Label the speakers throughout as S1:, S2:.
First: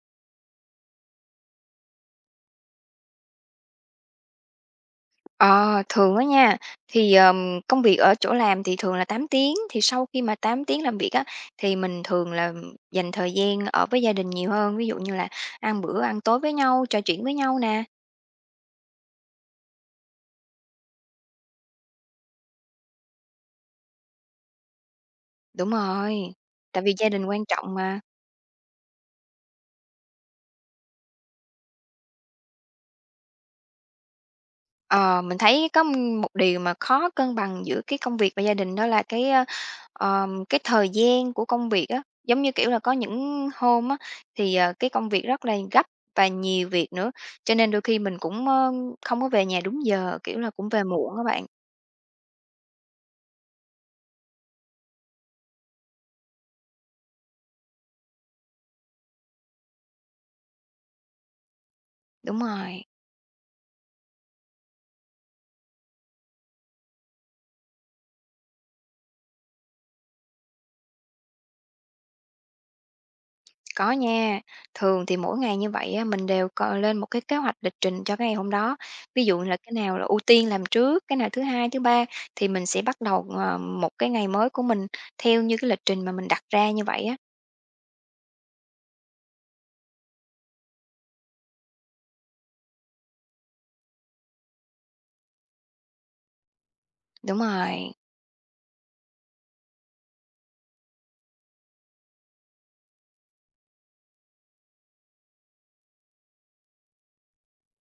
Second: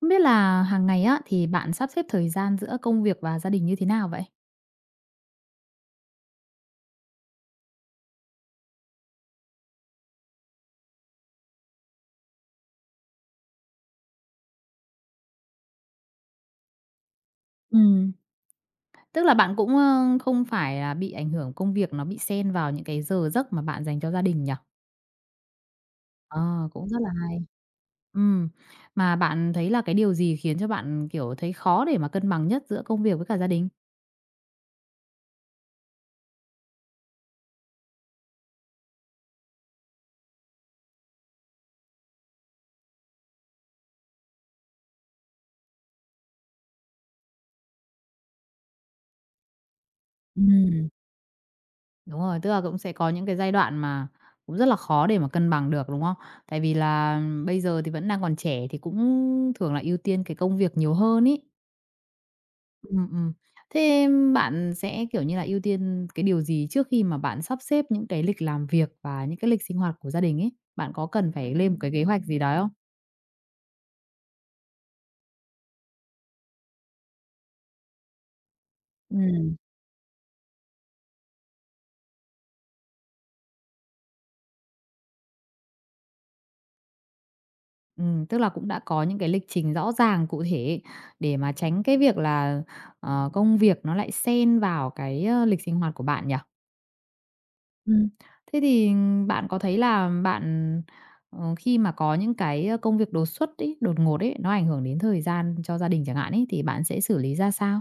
S1: Không biết là hàng ngày á, thì bạn sắp xếp thời gian giữa công việc và gia đình như thế nào vậy?
S2: Ờ, Thường á nha, thì, công việc ở chỗ làm thì thường là 8 tiếng, thì sau khi mà 8 tiếng làm việc á, thì mình thường là dành thời gian ở với gia đình nhiều hơn, ví dụ như là ăn bữa ăn tối với nhau, trò chuyện với nhau nè.
S1: Ừm. Tức là bạn cũng, không phải là bị ảnh hưởng công việc nó bị xen vào những cái giờ giấc mà bạn dành cho gia đình nhỉ?
S2: Đúng rồi,
S1: Ờ,
S2: tại
S1: cũng
S2: vì
S1: rất
S2: gia
S1: là
S2: đình
S1: hay.
S2: quan trọng mà.
S1: Ừm, mà bạn thấy là cái điều gì khiến cho bạn, kiểu, thấy khó để mà cân bằng nhất giữa công việc với cả gia đình?
S2: Ờ, mình thấy có một điều mà khó cân bằng giữa cái công việc và gia đình đó là cái thời gian của công việc á. Giống như, kiểu là, có những hôm á, thì, cái công việc rất là gấp và nhiều việc nữa, cho nên đôi khi mình cũng, không có về nhà đúng giờ, kiểu là, cũng về
S1: Ừm.
S2: muộn các bạn.
S1: Đúng rồi, tức là cũng sẽ có những cái giai đoạn mà cũng rất là khó để mà cân bằng được, đúng không? Tại vì là bây giờ thì vẫn đang còn trẻ thì cũng thường là ưu tiên cái công việc nhiều hơn ý.
S2: Đúng rồi.
S1: Ừm, ừm. Thế bạn sẽ, kiểu như là, ưu tiên cái điều gì trước khi mà bạn sắp xếp những cái lịch làm việc và những cái lịch sinh hoạt của gia đình ấy? Bạn có cần phải lên một cái kế hoạch gì đó không?
S2: Có nha, thường thì mỗi ngày như vậy á, mình đều có lên một cái kế hoạch lịch trình cho cái ngày hôm đó. Ví dụ
S1: Ừm,
S2: là cái nào là ưu tiên làm trước, cái nào thứ hai, thứ ba thì mình sẽ bắt đầu, một cái ngày mới của mình theo như cái lịch trình mà mình đặt ra như vậy á.
S1: Tức là cũng đã có những cái lịch trình rõ ràng, cụ thể để mà tránh cái việc là, công việc nó lại xen vào cái, lịch sinh hoạt của bạn nhỉ?
S2: Đúng rồi.
S1: Ừm, Thế thì bạn có thấy là bạn, khi mà có những cái, công việc đột xuất ấy, đột ngột ấy, nó ảnh hưởng đến thời gian cho gia đình chẳng hạn ấy, thì bạn sẽ xử lý ra sao?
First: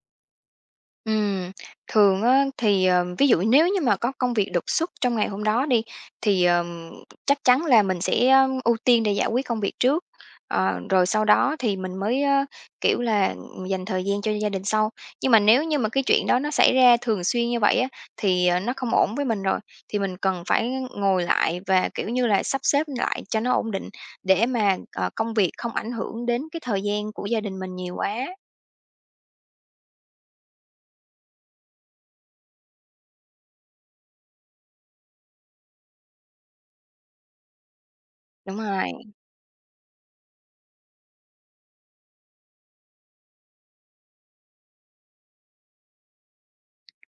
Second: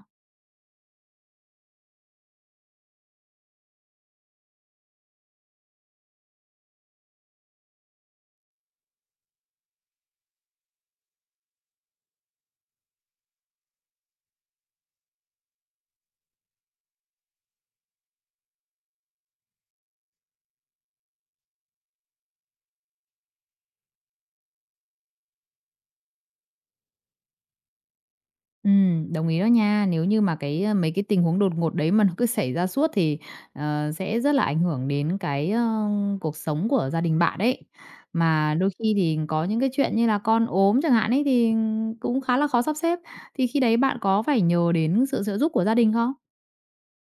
S2: Ừm, Thường á thì, ví dụ nếu như mà có công việc đột xuất trong ngày hôm đó đi, thì, chắc chắn là mình sẽ, ưu tiên để giải quyết công việc trước, rồi sau đó thì mình mới, kiểu là, dành thời gian cho gia đình sau. Nhưng mà nếu như mà cái chuyện đó nó xảy ra thường xuyên như vậy á, thì, nó không ổn với mình rồi, thì mình cần phải ngồi lại và, kiểu như là, sắp xếp lại cho nó ổn định để mà, công việc không ảnh hưởng đến cái thời gian của gia đình mình nhiều quá.
S1: Đồng ý đó nha. Nếu như mà cái, mấy cái tình huống đột ngột đấy mà nó cứ xảy ra suốt thì, sẽ rất là ảnh hưởng đến cái, cuộc sống của gia đình bạn đấy. Mà
S2: Đúng
S1: đôi
S2: rồi.
S1: khi thì có những cái chuyện như là con ốm chẳng hạn ấy, thì cũng khá là khó sắp xếp, thì khi đấy bạn có phải nhờ đến sự trợ giúp của gia đình không?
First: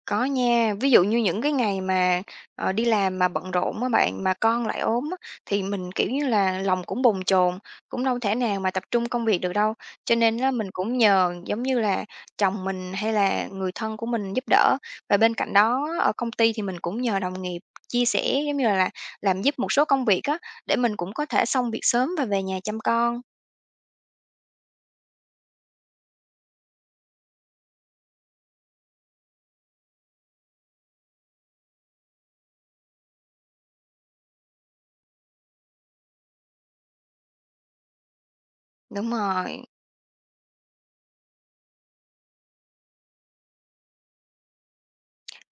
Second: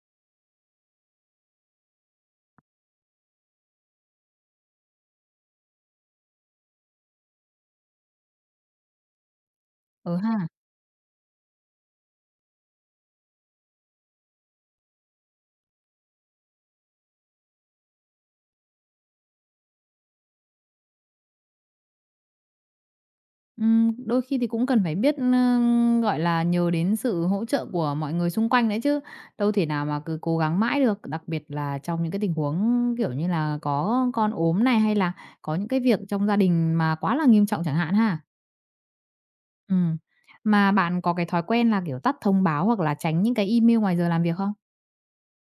S2: Có nha, ví dụ như những cái ngày mà, đi làm mà bận rộn á bạn, mà con lại ốm á, thì mình, kiểu như là, lòng cũng bồn chồn, cũng đâu thể nào mà tập trung công việc được đâu. Cho
S1: Ừ
S2: nên
S1: ha.
S2: là mình cũng nhờ, giống như là, chồng mình hay là người thân của mình giúp đỡ. Và bên cạnh đó ở công ty thì mình cũng nhờ đồng nghiệp chia sẻ, giống như là, làm giúp một số công việc á, để mình cũng có thể xong việc sớm và về nhà chăm con.
S1: Đôi khi thì cũng cần phải biết, gọi là, nhờ đến sự hỗ trợ của mọi người xung quanh đấy chứ, đâu thể nào mà cứ cố gắng mãi được. Đặc biệt là trong những cái tình huống, kiểu như là, có con ốm này, hay là có những cái việc trong gia đình mà quá là nghiêm trọng chẳng hạn ha.
S2: Đúng rồi.
S1: Ừm, mà bạn có cái thói quen là, kiểu, tắt thông báo hoặc là tránh những cái email ngoài giờ làm việc không?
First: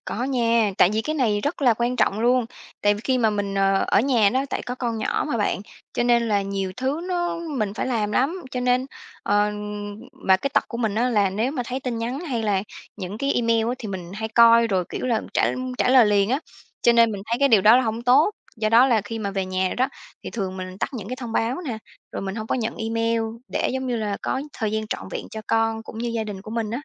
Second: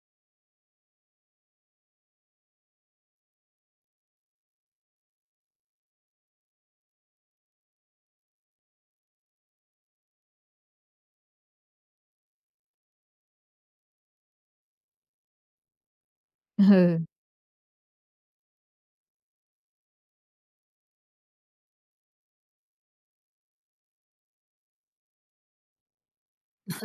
S2: Có nha, tại vì cái này rất là quan trọng luôn. Tại vì khi mà mình, ở nhà đó, tại có con nhỏ mà bạn, cho nên là nhiều thứ nó mình phải làm lắm. Cho nên, ờ, mà cái tật của mình đó là nếu mà thấy tin nhắn hay là những cái email á thì mình hay coi rồi, kiểu là, trả trả lời liền á, cho
S1: Ừ.
S2: nên mình thấy cái điều đó là không tốt. Do đó là khi mà về nhà đó, thì thường mình tắt những cái thông báo nè, rồi mình không có nhận email để, giống như là, có thời gian trọn vẹn cho con cũng như gia đình của mình á.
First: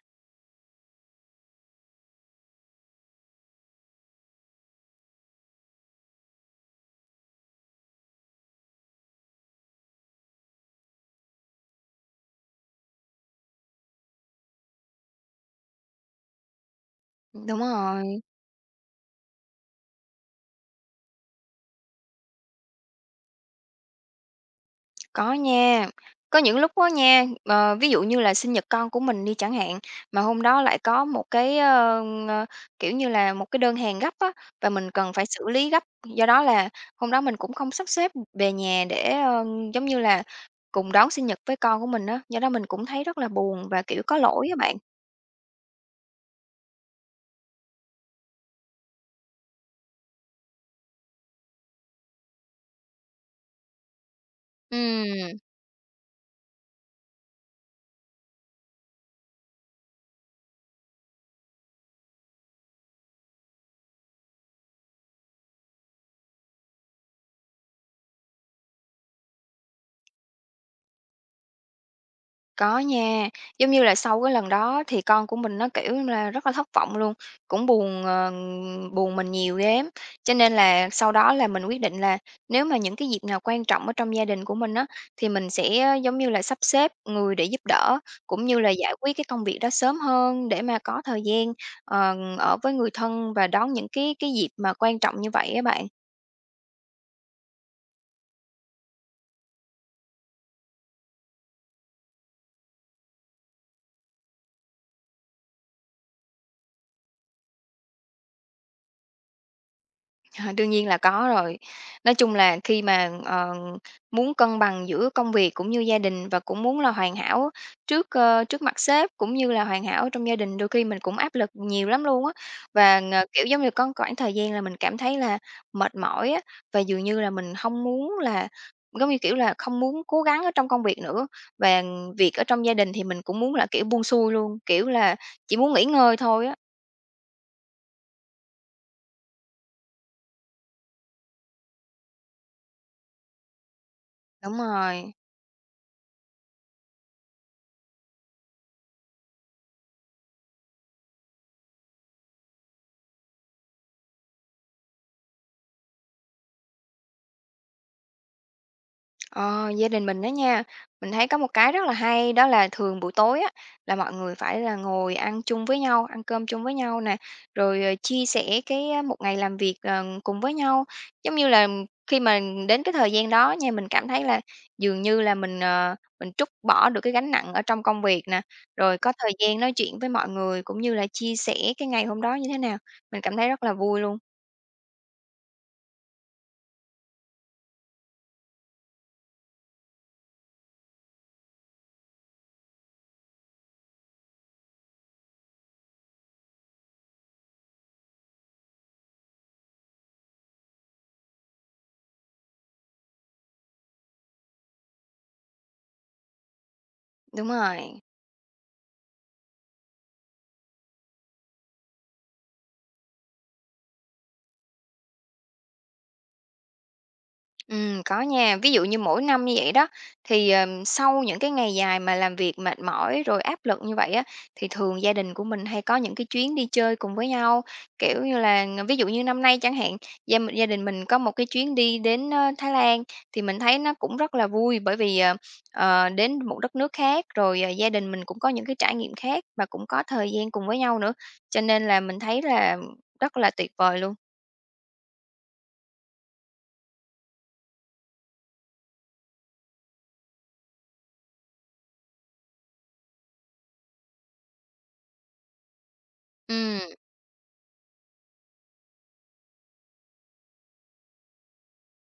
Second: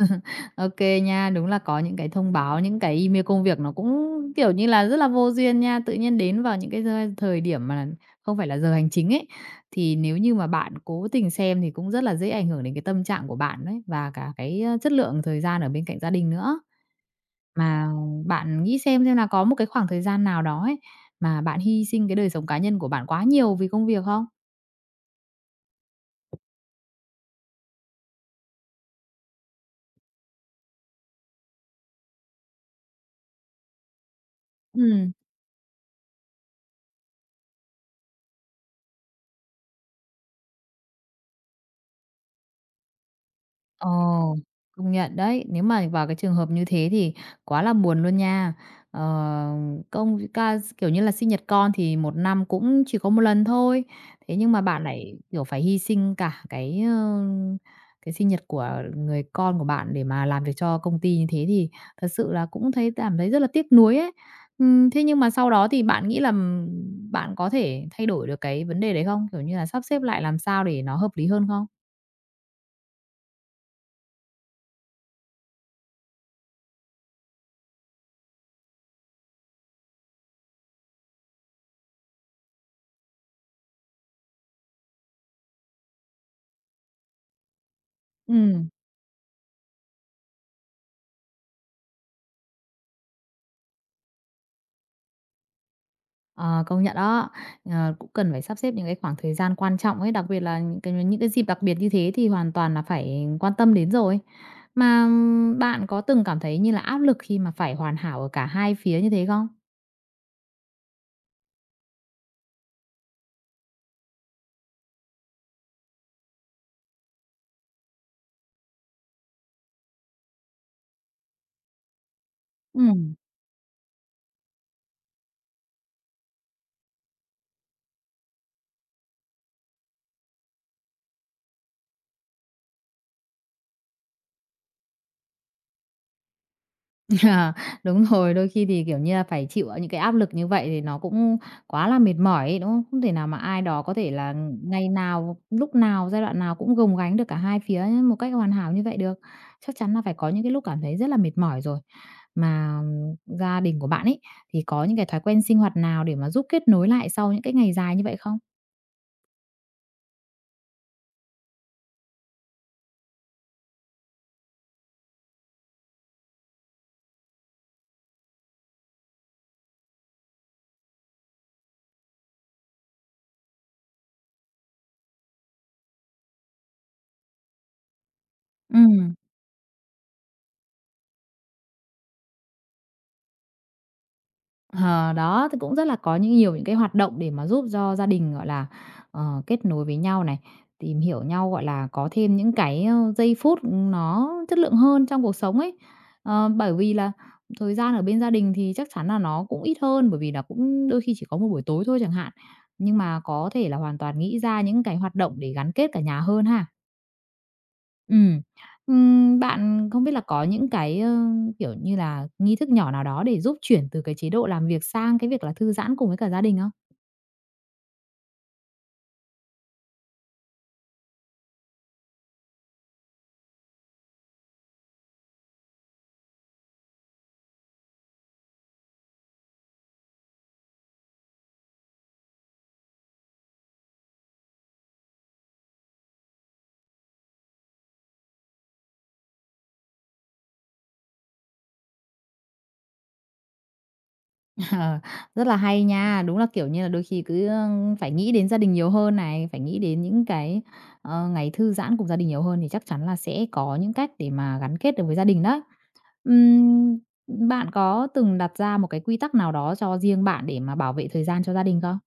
S1: OK nha, đúng là có những cái thông báo, những cái email công việc nó cũng, kiểu như là, rất là vô duyên nha, tự nhiên đến vào những cái giai thời điểm mà không phải là giờ hành chính ấy, thì nếu như mà bạn cố tình xem thì cũng rất là dễ ảnh hưởng đến cái tâm trạng của bạn đấy, và cả cái, chất lượng thời gian ở bên cạnh gia đình nữa.
S2: Đúng
S1: Mà
S2: rồi.
S1: bạn nghĩ xem là có một cái khoảng thời gian nào đó ấy, mà bạn hy sinh cái đời sống cá nhân của bạn quá nhiều vì công việc không?
S2: Có nha. Có những lúc á nha, ví dụ như là sinh nhật con của mình đi chẳng hạn, mà hôm đó lại có một cái, ờ, kiểu như là, một cái đơn hàng gấp á, và mình
S1: Ừm.
S2: cần phải xử lý gấp. Do đó là hôm đó mình cũng không sắp xếp về nhà để, giống như là, cùng đón sinh nhật với con của mình á, do đó mình cũng thấy rất là buồn và,
S1: Ồ,
S2: kiểu, có lỗi á bạn.
S1: công nhận đấy. Nếu mà vào cái trường hợp như thế thì quá là buồn luôn nha. Ờ, công ca kiểu như là, sinh nhật con thì một năm cũng chỉ có một lần thôi. Thế nhưng mà bạn lại,
S2: Ừm.
S1: kiểu, phải hy sinh cả cái, cái sinh nhật của người con của bạn để mà làm việc cho công ty như thế thì thật sự là cũng cảm thấy rất là tiếc nuối ấy. Thế nhưng mà sau đó thì bạn nghĩ là, bạn có thể thay đổi được cái vấn đề đấy không? Kiểu như là, sắp xếp lại làm sao để nó hợp lý hơn không?
S2: Có nha, giống như là sau cái lần đó thì con của mình nó, kiểu là, rất là thất vọng luôn, cũng buồn, buồn mình nhiều ghê á. Cho nên là sau đó là mình quyết định là nếu mà những cái dịp nào quan trọng ở trong gia đình của mình á, thì mình sẽ, giống như là, sắp xếp người để giúp đỡ,
S1: Ừ.
S2: cũng như là giải quyết cái công việc đó sớm hơn để mà có thời gian, ở với người thân và đón những cái dịp mà quan trọng như vậy á bạn.
S1: Ờ, công nhận đó. Cũng cần phải sắp xếp những cái khoảng thời gian quan trọng ấy, đặc biệt là những cái dịp đặc biệt như thế thì hoàn toàn là phải quan tâm đến rồi. Mà bạn có từng cảm thấy như là áp lực khi mà phải hoàn hảo ở cả hai phía như thế không?
S2: Đương nhiên là có rồi. Nói chung là khi mà, muốn cân bằng giữa công việc cũng như gia đình và cũng muốn là hoàn hảo trước mặt sếp cũng như là hoàn hảo trong gia đình, đôi khi mình cũng áp lực nhiều lắm luôn á. Và,
S1: Ừm.
S2: kiểu, giống như có quãng thời gian là mình cảm thấy là mệt mỏi á, và dường như là mình không muốn là giống như, kiểu là, không muốn cố gắng ở trong công việc nữa. Và việc ở trong gia đình thì mình cũng muốn là, kiểu, buông xuôi luôn, kiểu là, chỉ muốn nghỉ ngơi thôi á.
S1: À, đúng rồi, đôi khi thì, kiểu như là, phải chịu, những cái áp lực như vậy thì nó cũng quá là mệt mỏi ấy, đúng không? Không thể nào mà ai đó có thể là
S2: Đúng
S1: ngày
S2: rồi.
S1: nào, lúc nào, giai đoạn nào cũng gồng gánh được cả hai phía một cách hoàn hảo như vậy được. Chắc chắn là phải có những cái lúc cảm thấy rất là mệt mỏi rồi. Mà gia đình của bạn ấy, thì có những cái thói quen sinh hoạt nào để mà giúp kết nối lại sau những cái ngày dài như vậy không?
S2: Ờ, Gia đình mình đó nha, mình thấy có một cái rất là hay đó là thường buổi tối á là mọi người phải là ngồi ăn chung với nhau, ăn cơm chung với nhau nè, rồi, chia sẻ cái, một ngày làm việc, cùng với nhau. Giống như là khi mà đến cái thời gian đó nha, mình cảm thấy là dường như là mình trút bỏ được cái gánh nặng ở trong công việc nè, rồi có
S1: Ừm.
S2: thời gian nói chuyện với mọi người cũng như là chia sẻ cái ngày hôm đó như thế nào. Mình cảm thấy rất là vui luôn.
S1: Ờ, đó, thì cũng rất là có nhiều những cái hoạt động để mà giúp cho gia đình, gọi là, kết nối với nhau này, tìm hiểu nhau, gọi là, có thêm những cái, giây phút nó chất lượng hơn trong cuộc sống ấy. Ờ, bởi vì là thời gian ở bên gia đình thì chắc chắn là nó cũng ít hơn, bởi vì là cũng đôi khi chỉ có một buổi tối thôi chẳng hạn, nhưng mà có thể là hoàn toàn nghĩ ra những cái hoạt động để gắn kết cả nhà hơn ha.
S2: Đúng rồi.
S1: Ừm. Bạn không biết là có những cái, kiểu như là, nghi thức nhỏ nào đó để giúp chuyển từ cái chế độ làm việc sang cái việc là thư giãn cùng với cả gia đình không?
S2: Có nha. Ví dụ như mỗi năm như vậy đó, thì, sau những cái ngày dài mà làm việc mệt mỏi rồi áp lực như vậy á, thì thường gia đình của mình hay có những cái chuyến đi chơi cùng với nhau. Kiểu như là, ví dụ như năm nay chẳng hạn, gia đình mình có một cái chuyến đi đến, Thái Lan, thì mình thấy nó cũng rất là vui bởi vì, đến một đất nước khác, rồi, gia đình mình cũng có những cái trải nghiệm khác và cũng có thời gian cùng với nhau nữa, cho nên là mình thấy là rất là tuyệt vời luôn.
S1: Ờ, rất là hay nha. Đúng là, kiểu như là, đôi khi cứ, phải nghĩ đến gia đình nhiều hơn này, phải nghĩ đến những cái, ngày thư giãn cùng gia đình nhiều hơn thì chắc chắn là sẽ có những cách để mà gắn kết được với gia đình đó.
S2: Ừm.
S1: Ừm, Bạn có từng đặt ra một cái quy tắc nào đó cho riêng bạn để mà bảo vệ thời gian cho gia đình không?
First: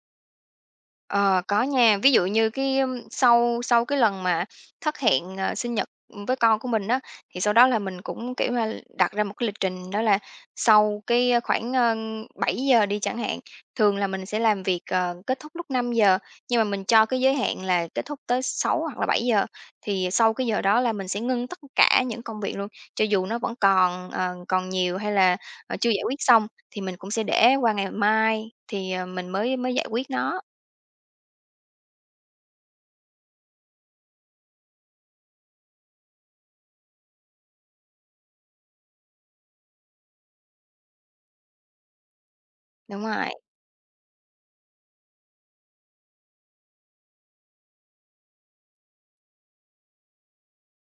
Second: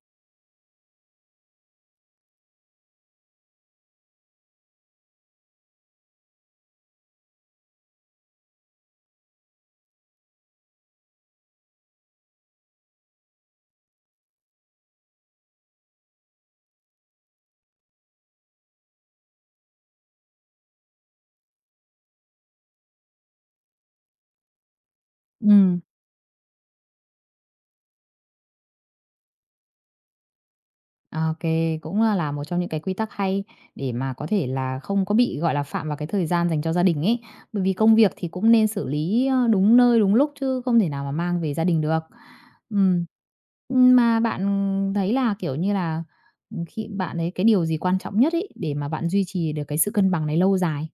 S2: Ờ, có nha. Ví dụ như cái, ưm, sau sau cái lần mà thất hẹn, sinh nhật, với con của mình á, thì sau đó là mình cũng, kiểu là, đặt ra một cái lịch trình đó là sau cái, khoảng, 7 giờ đi chẳng hạn, thường là mình sẽ làm việc, kết thúc lúc 5 giờ nhưng mà mình cho cái giới hạn là kết thúc tới 6 hoặc là 7 giờ thì sau cái giờ đó là mình sẽ ngưng tất cả những công việc luôn. Cho dù nó vẫn còn nhiều hay là,
S1: Ừ.
S2: chưa giải quyết xong thì mình cũng sẽ để qua ngày mai thì, mình mới mới giải quyết nó.
S1: OK, cũng là một trong những cái quy tắc hay để mà có thể là không có bị, gọi là, phạm vào cái thời gian dành cho gia đình ấy. Bởi vì công việc thì cũng nên xử lý, đúng nơi, đúng lúc chứ không thể nào mà mang về gia đình được.
S2: Đúng
S1: Ừm.
S2: rồi.
S1: Mà bạn thấy là, kiểu như là, khi bạn thấy cái điều gì quan trọng nhất ấy để mà bạn duy trì được cái sự cân bằng này lâu dài?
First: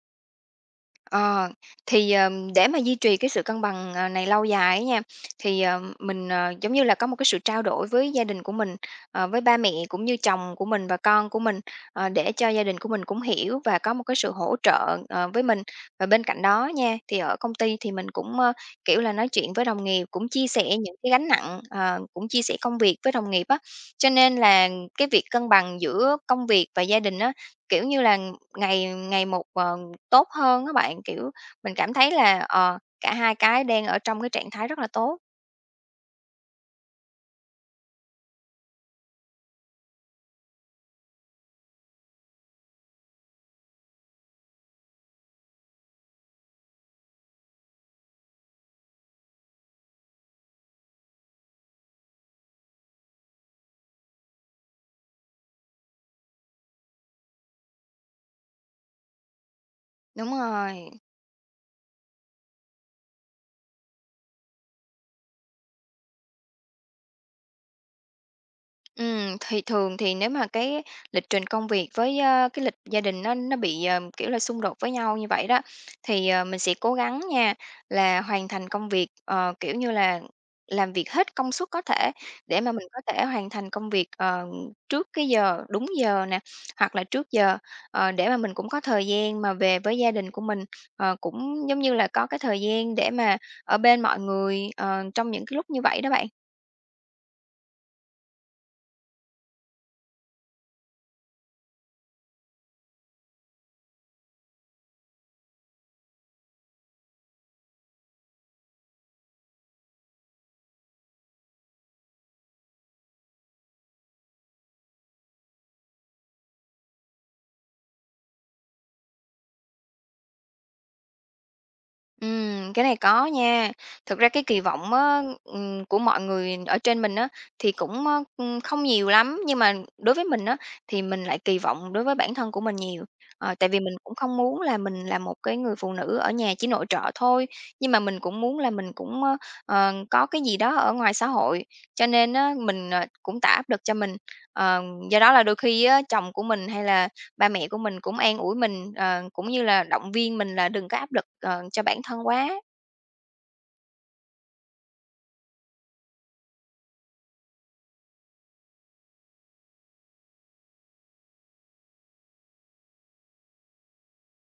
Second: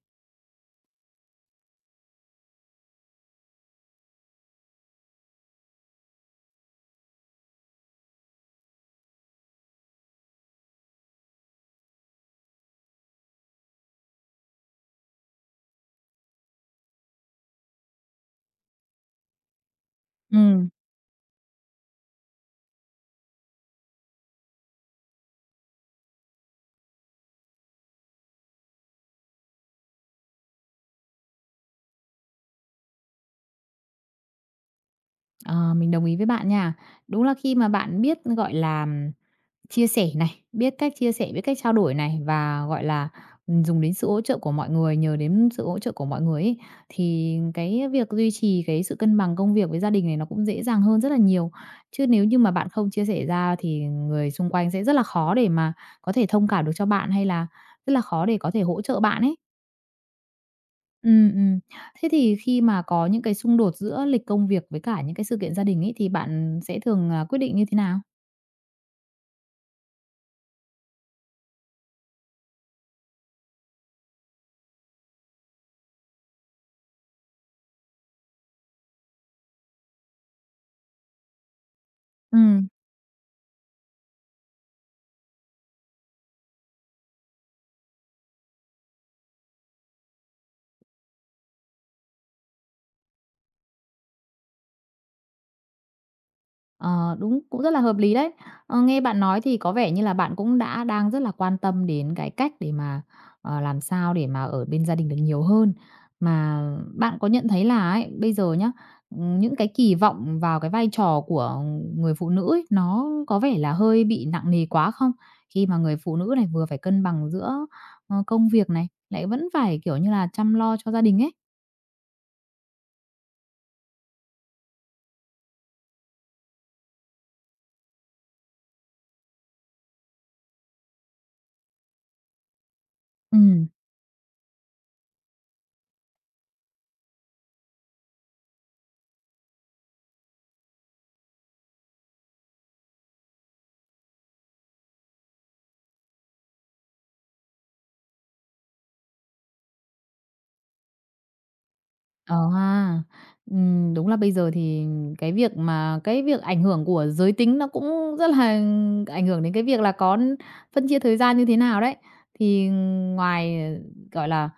S2: Ờ, thì, để mà duy trì cái sự cân bằng, này lâu dài á nha, thì, mình, giống như là, có một cái sự trao đổi với gia đình của mình, với ba mẹ cũng như chồng của mình và con của mình, để cho gia đình của mình cũng hiểu và có một cái sự hỗ trợ, với mình. Và bên cạnh đó nha, thì ở công ty thì mình cũng, kiểu là, nói chuyện với đồng nghiệp, cũng chia sẻ
S1: Ừm.
S2: những cái gánh nặng, cũng chia sẻ công việc với đồng nghiệp á. Cho nên là cái việc cân bằng giữa công việc và gia đình á, kiểu như là, ngày ngày một, tốt hơn á bạn, kiểu, mình cảm thấy là, cả hai cái đang ở trong cái trạng thái rất là tốt.
S1: Ờ, mình đồng ý với bạn nha. Đúng là khi mà bạn biết, gọi là, chia sẻ này, biết cách chia sẻ, biết cách trao đổi này và, gọi là, dùng đến sự hỗ trợ của mọi người, nhờ đến sự hỗ trợ của mọi người ấy, thì cái việc duy trì cái sự cân bằng công việc với gia đình này nó cũng dễ dàng hơn rất là nhiều. Chứ nếu như mà bạn không chia sẻ ra thì người xung quanh sẽ rất là khó để mà có thể thông cảm được cho bạn, hay là rất là khó để có thể hỗ trợ bạn ấy.
S2: Đúng rồi.
S1: Ừm, ừm. Thế thì khi mà có những cái xung đột giữa lịch công việc với cả những cái sự kiện gia đình ấy, thì bạn sẽ thường, à, quyết định như thế nào?
S2: Thì thường thì nếu mà cái lịch trình công việc với, cái lịch gia đình nó bị, kiểu là, xung đột với nhau như vậy đó, thì, mình sẽ cố gắng nha là hoàn thành công việc, kiểu như là, làm việc hết công suất có thể để
S1: Ừm.
S2: mà mình có thể hoàn thành công việc, trước cái giờ đúng giờ nè, hoặc là trước giờ, để mà mình cũng có thời gian mà về với gia đình của mình, cũng giống như là có cái thời gian để mà ở bên mọi người, trong những cái lúc như vậy đó bạn.
S1: Ờ, đúng, cũng rất là hợp lý đấy. Nghe bạn nói thì có vẻ như là bạn cũng đã đang rất là quan tâm đến cái cách để mà, làm sao để mà ở bên gia đình được nhiều hơn. Mà bạn có nhận thấy là ấy, bây giờ nhá, những cái kỳ vọng vào cái vai trò của người phụ nữ ấy, nó có vẻ là hơi bị nặng nề quá không? Khi mà người phụ nữ này vừa phải cân bằng giữa, công việc này, lại vẫn phải, kiểu như là, chăm lo cho gia đình ấy.
S2: Cái này có nha. Thực ra cái kỳ vọng á, của mọi người ở trên mình á, thì cũng, không nhiều lắm, nhưng mà đối với mình á, thì mình lại kỳ vọng đối với bản thân của mình nhiều.
S1: Ừm.
S2: Tại vì mình cũng không muốn là mình là một cái người phụ nữ ở nhà chỉ nội trợ thôi, nhưng mà mình cũng muốn là mình cũng, có cái gì đó ở ngoài xã hội, cho nên á, mình, cũng tạo áp lực cho mình. Ờ, Do đó là đôi khi á, chồng của mình hay là ba mẹ của mình cũng an ủi mình, cũng như là động viên mình là đừng có áp lực, cho bản thân
S1: Ờ
S2: quá.
S1: ha. Đúng là bây giờ thì cái việc ảnh hưởng của giới tính nó cũng rất là ảnh hưởng đến cái việc là có phân chia thời gian như thế nào đấy. Thì ngoài, gọi là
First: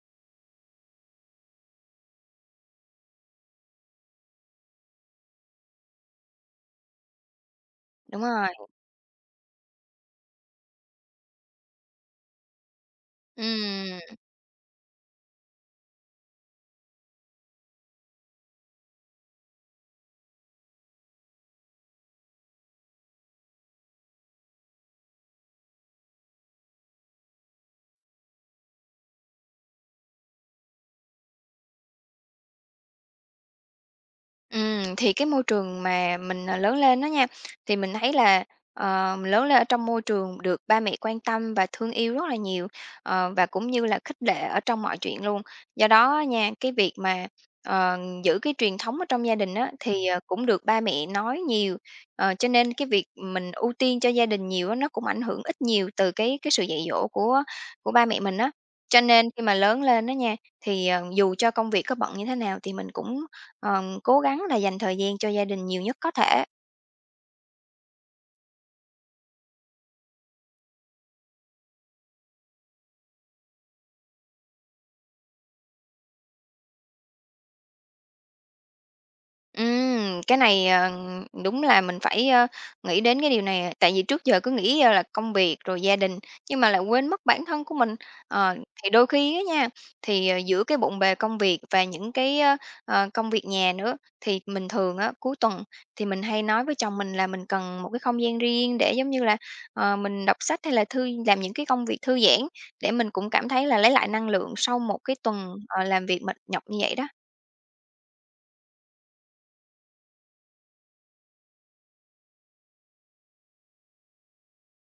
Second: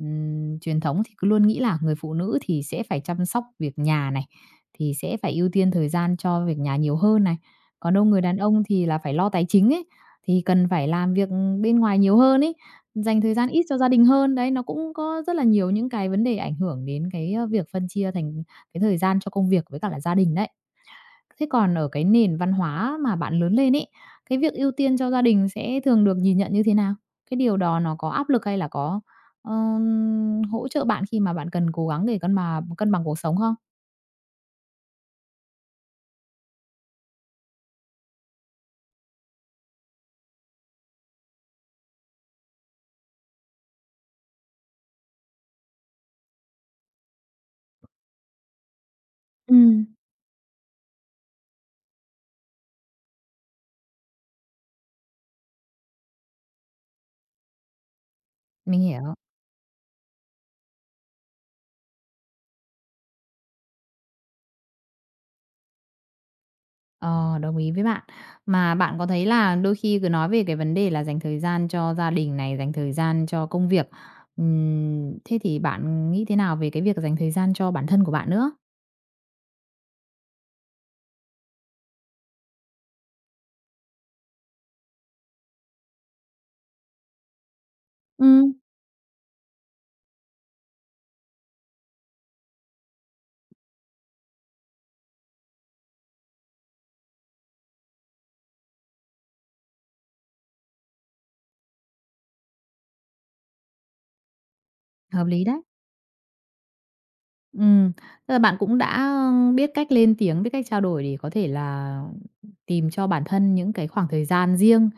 S1: Truyền thống thì cứ luôn nghĩ là người phụ nữ thì sẽ phải chăm sóc việc nhà này, thì sẽ phải ưu tiên thời gian cho việc nhà nhiều hơn này. Còn đâu người
S2: Đúng
S1: đàn
S2: rồi,
S1: ông thì là phải lo tài chính ấy, thì cần phải làm việc bên ngoài nhiều hơn ấy, dành thời gian ít cho gia
S2: ừm.
S1: đình hơn. Đấy, nó cũng có rất là nhiều những cái vấn đề ảnh hưởng đến cái, việc phân chia thành cái thời gian cho công việc với cả là gia đình đấy. Thế còn ở cái nền văn hóa mà bạn lớn lên ấy, cái việc ưu tiên cho gia đình sẽ thường được nhìn nhận như thế nào? Cái điều đó nó có áp lực hay là có, hỗ trợ bạn khi mà bạn cần cố gắng để cân bằng cuộc sống không?
S2: Thì cái môi trường mà mình, lớn lên đó nha, thì mình thấy là, mình lớn lên ở trong môi trường được ba mẹ quan tâm và thương yêu rất là nhiều, và cũng như là khích lệ ở trong mọi chuyện luôn. Do đó á nha, cái việc mà, ờ, giữ cái truyền thống ở trong gia đình á,
S1: Ừm.
S2: thì, cũng được ba mẹ nói nhiều, cho nên cái việc mình ưu tiên cho gia đình nhiều á, nó cũng ảnh hưởng ít nhiều từ cái sự dạy dỗ của ba mẹ mình á.
S1: Mình
S2: Cho
S1: hiểu,
S2: nên khi mà lớn lên đó nha, thì, dù cho công việc có bận như thế nào thì mình cũng cố gắng là dành thời gian cho gia đình nhiều nhất có thể.
S1: ờ, đồng ý với bạn. Mà bạn có thấy là đôi khi cứ nói về cái vấn đề là dành thời gian cho gia đình này, dành thời gian cho công việc, thế thì bạn nghĩ thế nào về cái việc dành thời gian cho bản thân của bạn nữa?
S2: Cái này, đúng là mình phải, nghĩ đến cái điều này, tại vì trước giờ cứ nghĩ, là công việc rồi gia đình, nhưng mà lại quên mất bản thân của mình.
S1: Ừm.
S2: Ờ, thì đôi khi á nha, thì, giữa cái bộn bề công việc và những cái, công việc nhà nữa, thì mình thường á, cuối tuần thì mình hay nói với chồng mình là mình cần một cái không gian riêng để, giống như là, mình đọc sách hay là làm những cái công việc thư giãn, để mình cũng cảm thấy là lấy lại năng lượng sau một cái
S1: Hợp lý
S2: tuần,
S1: đấy.
S2: làm việc mệt nhọc như vậy đó.
S1: Ừm, Tức là bạn cũng đã biết cách lên tiếng, biết cách trao đổi để có thể là tìm cho bản thân những cái khoảng thời gian riêng,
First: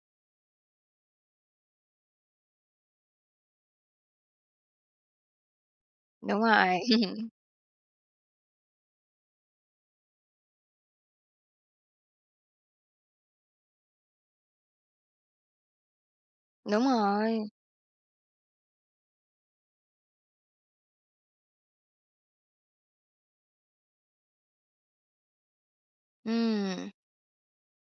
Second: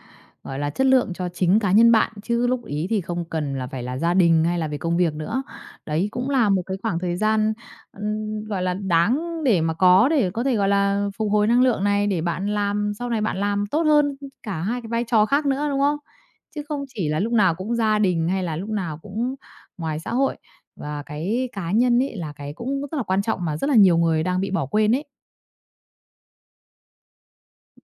S1: gọi là, chất lượng cho chính cá nhân bạn, chứ lúc ấy thì không cần là phải là gia đình hay là về công việc nữa. Đấy cũng
S2: Đúng
S1: là một cái
S2: rồi,
S1: khoảng thời gian, gọi là, đáng để mà có để có thể, gọi là, phục hồi năng lượng này, để bạn làm sau này bạn làm tốt hơn cả hai cái vai trò khác nữa, đúng không? Chứ không
S2: đúng
S1: chỉ là lúc
S2: rồi.
S1: nào cũng gia đình hay là lúc nào cũng ngoài xã hội. Và cái cá nhân ấy là cái cũng rất là quan trọng mà rất là nhiều người đang bị bỏ quên ấy.
S2: Ừm,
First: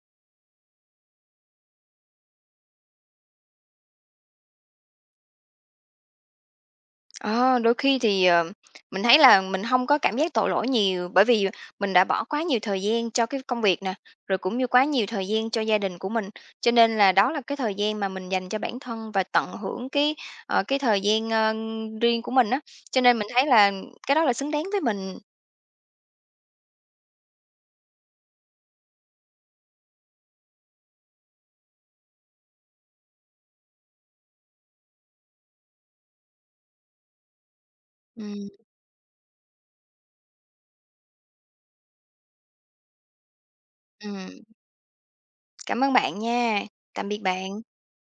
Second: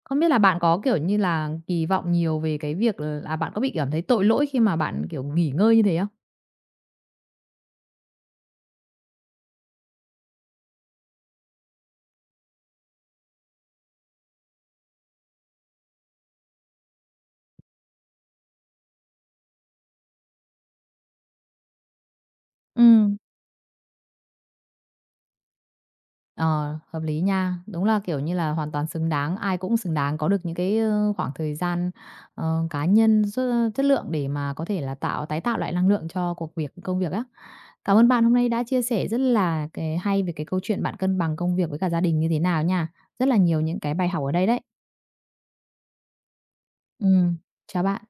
S1: Không biết là bạn có, kiểu như là, kỳ vọng nhiều về cái việc là à, bạn có bị cảm thấy tội lỗi khi mà bạn, kiểu, nghỉ ngơi như thế không?
S2: ờ, Đôi khi thì, mình thấy là mình không có cảm giác tội lỗi nhiều, bởi vì mình đã bỏ quá nhiều thời gian cho cái công việc nè, rồi cũng như quá nhiều thời gian cho gia đình của mình. Cho nên là đó là cái thời gian mà mình dành cho bản thân và tận hưởng cái thời gian, riêng của mình á, cho
S1: Ừm.
S2: nên mình thấy là cái đó là xứng đáng với mình.
S1: Ờ, hợp lý nha. Đúng là, kiểu như là, hoàn toàn xứng đáng, ai cũng xứng đáng có được những cái, khoảng thời gian, cá nhân rất chất lượng để mà có thể là tái tạo lại năng lượng cho công việc á. Cảm ơn bạn hôm nay
S2: Ừm,
S1: đã chia sẻ rất là cái hay về cái câu chuyện bạn cân bằng công việc với cả gia đình như thế nào nha. Rất là nhiều những cái bài học ở
S2: ừm,
S1: đây đấy.
S2: cảm ơn bạn nha. Tạm biệt
S1: Ừm,
S2: bạn.
S1: chào bạn.